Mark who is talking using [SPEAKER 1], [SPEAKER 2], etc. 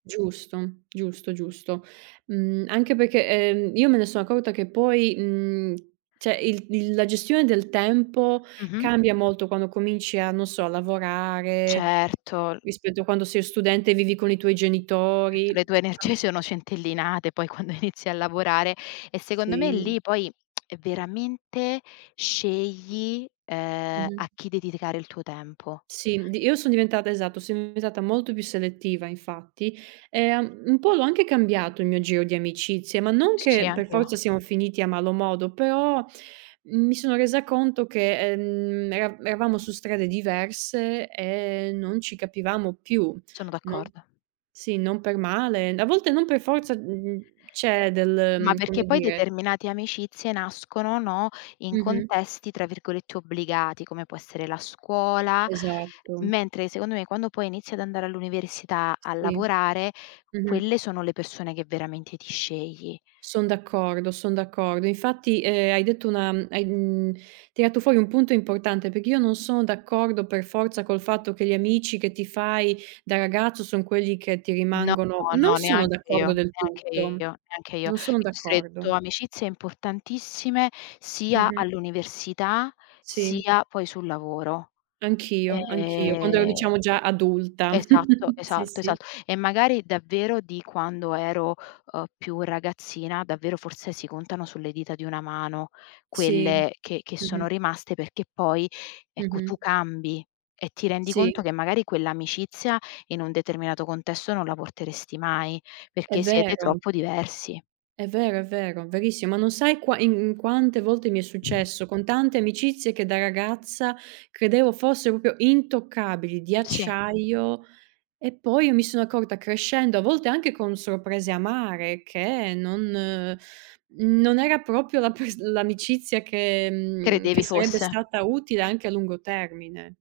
[SPEAKER 1] Giusto, giusto, giusto. Mhmm, anche perché, ehm, io me ne so' accorta che poi, mhmm, cioè il il la gestione del tempo
[SPEAKER 2] Mh-mh.
[SPEAKER 1] cambia molto quando cominci a, non so, lavorare,
[SPEAKER 2] Certo.
[SPEAKER 1] rispetto a quando sei studente e vivi con i tuoi
[SPEAKER 2] Eh, tra le
[SPEAKER 1] genitori.
[SPEAKER 2] tue energie
[SPEAKER 1] [unintelligible]
[SPEAKER 2] sono centellinate poi quando inizi a lavorare, e secondo me
[SPEAKER 1] Sì.
[SPEAKER 2] lì poi è veramente scegli, ehm,
[SPEAKER 1] Mh-mh.
[SPEAKER 2] a chi dedicare il tuo tempo.
[SPEAKER 1] Sì, mhmm, di io son diventata esatto, son diventata molto più selettiva infatti, e un un po' l'ho anche cambiato il mio giro di amicizie, ma non
[SPEAKER 2] S sì,
[SPEAKER 1] che per
[SPEAKER 2] anch'io.
[SPEAKER 1] forza siamo finiti a malo modo, però mi sono resa conto che, ehm, era eravamo su strade diverse e non ci capivamo più.
[SPEAKER 2] Sono
[SPEAKER 1] Non
[SPEAKER 2] d'accordo.
[SPEAKER 1] sì, non per male. A volte non per forza, mh mhmm, c'è del,
[SPEAKER 2] Ma
[SPEAKER 1] mhmm,
[SPEAKER 2] perché
[SPEAKER 1] come
[SPEAKER 2] poi
[SPEAKER 1] dire
[SPEAKER 2] determinate amicizie nascono, no, in
[SPEAKER 1] Mh-mh.
[SPEAKER 2] contesti tra virgolette "obbligati", come può essere la scuola,
[SPEAKER 1] Esatto.
[SPEAKER 2] mentre secondo me quando poi inizi ad andare all'università, a
[SPEAKER 1] Sì.
[SPEAKER 2] lavorare, quelle
[SPEAKER 1] Mh-mh.
[SPEAKER 2] sono le persone che veramente ti scegli.
[SPEAKER 1] Son d'accordo, son d'accordo. Infatti, ehm, hai detto una mhmm, hai, mhmm, tirato fuori un punto importante perché io non sono d'accordo per forza col fatto che gli amici che ti fai da ragazzo son quelli che ti
[SPEAKER 2] No,
[SPEAKER 1] rimangono, non
[SPEAKER 2] no,
[SPEAKER 1] sono
[SPEAKER 2] neanche io,
[SPEAKER 1] d'accordo del
[SPEAKER 2] neanche
[SPEAKER 1] tutto.
[SPEAKER 2] io, neanche io. Io
[SPEAKER 1] Non sono
[SPEAKER 2] ho stretto
[SPEAKER 1] d'accordo.
[SPEAKER 2] amicizie importantissime sia
[SPEAKER 1] Mh-mh.
[SPEAKER 2] all'università,
[SPEAKER 1] Sì.
[SPEAKER 2] sia poi sul lavoro.
[SPEAKER 1] Anch'io, anch'io quando ero
[SPEAKER 2] E
[SPEAKER 1] diciamo già adulta.
[SPEAKER 2] esatto,
[SPEAKER 1] Sì,
[SPEAKER 2] esalto,
[SPEAKER 1] sì.
[SPEAKER 2] esatto. E magari davvero di quando ero, uhm, più ragazzina davvero forse si contano sulle dita di una mano
[SPEAKER 1] Sì,
[SPEAKER 2] quelle che che sono
[SPEAKER 1] mh-mh.
[SPEAKER 2] rimaste, perché poi ecco tu
[SPEAKER 1] Mh-mh.
[SPEAKER 2] cambi, e ti rendi conto
[SPEAKER 1] Sì.
[SPEAKER 2] che magari quell'amicizia in un determinato contesto non la porteresti mai,
[SPEAKER 1] È
[SPEAKER 2] perché siete
[SPEAKER 1] vero.
[SPEAKER 2] troppo diversi.
[SPEAKER 1] È vero, è vero, verissimo. Ma non sai qua in in quante volte mi è successo con tante amicizie che da ragazza credevo fossero proprio intoccabili, di
[SPEAKER 2] Sì.
[SPEAKER 1] acciaio e poi io mi sono accorta crescendo, a volte anche con sorprese amare, che non non era proprio la pers l'amicizia che mhmm, che
[SPEAKER 2] Credevi
[SPEAKER 1] sarebbe
[SPEAKER 2] fosse.
[SPEAKER 1] stata utile anche a lungo termine.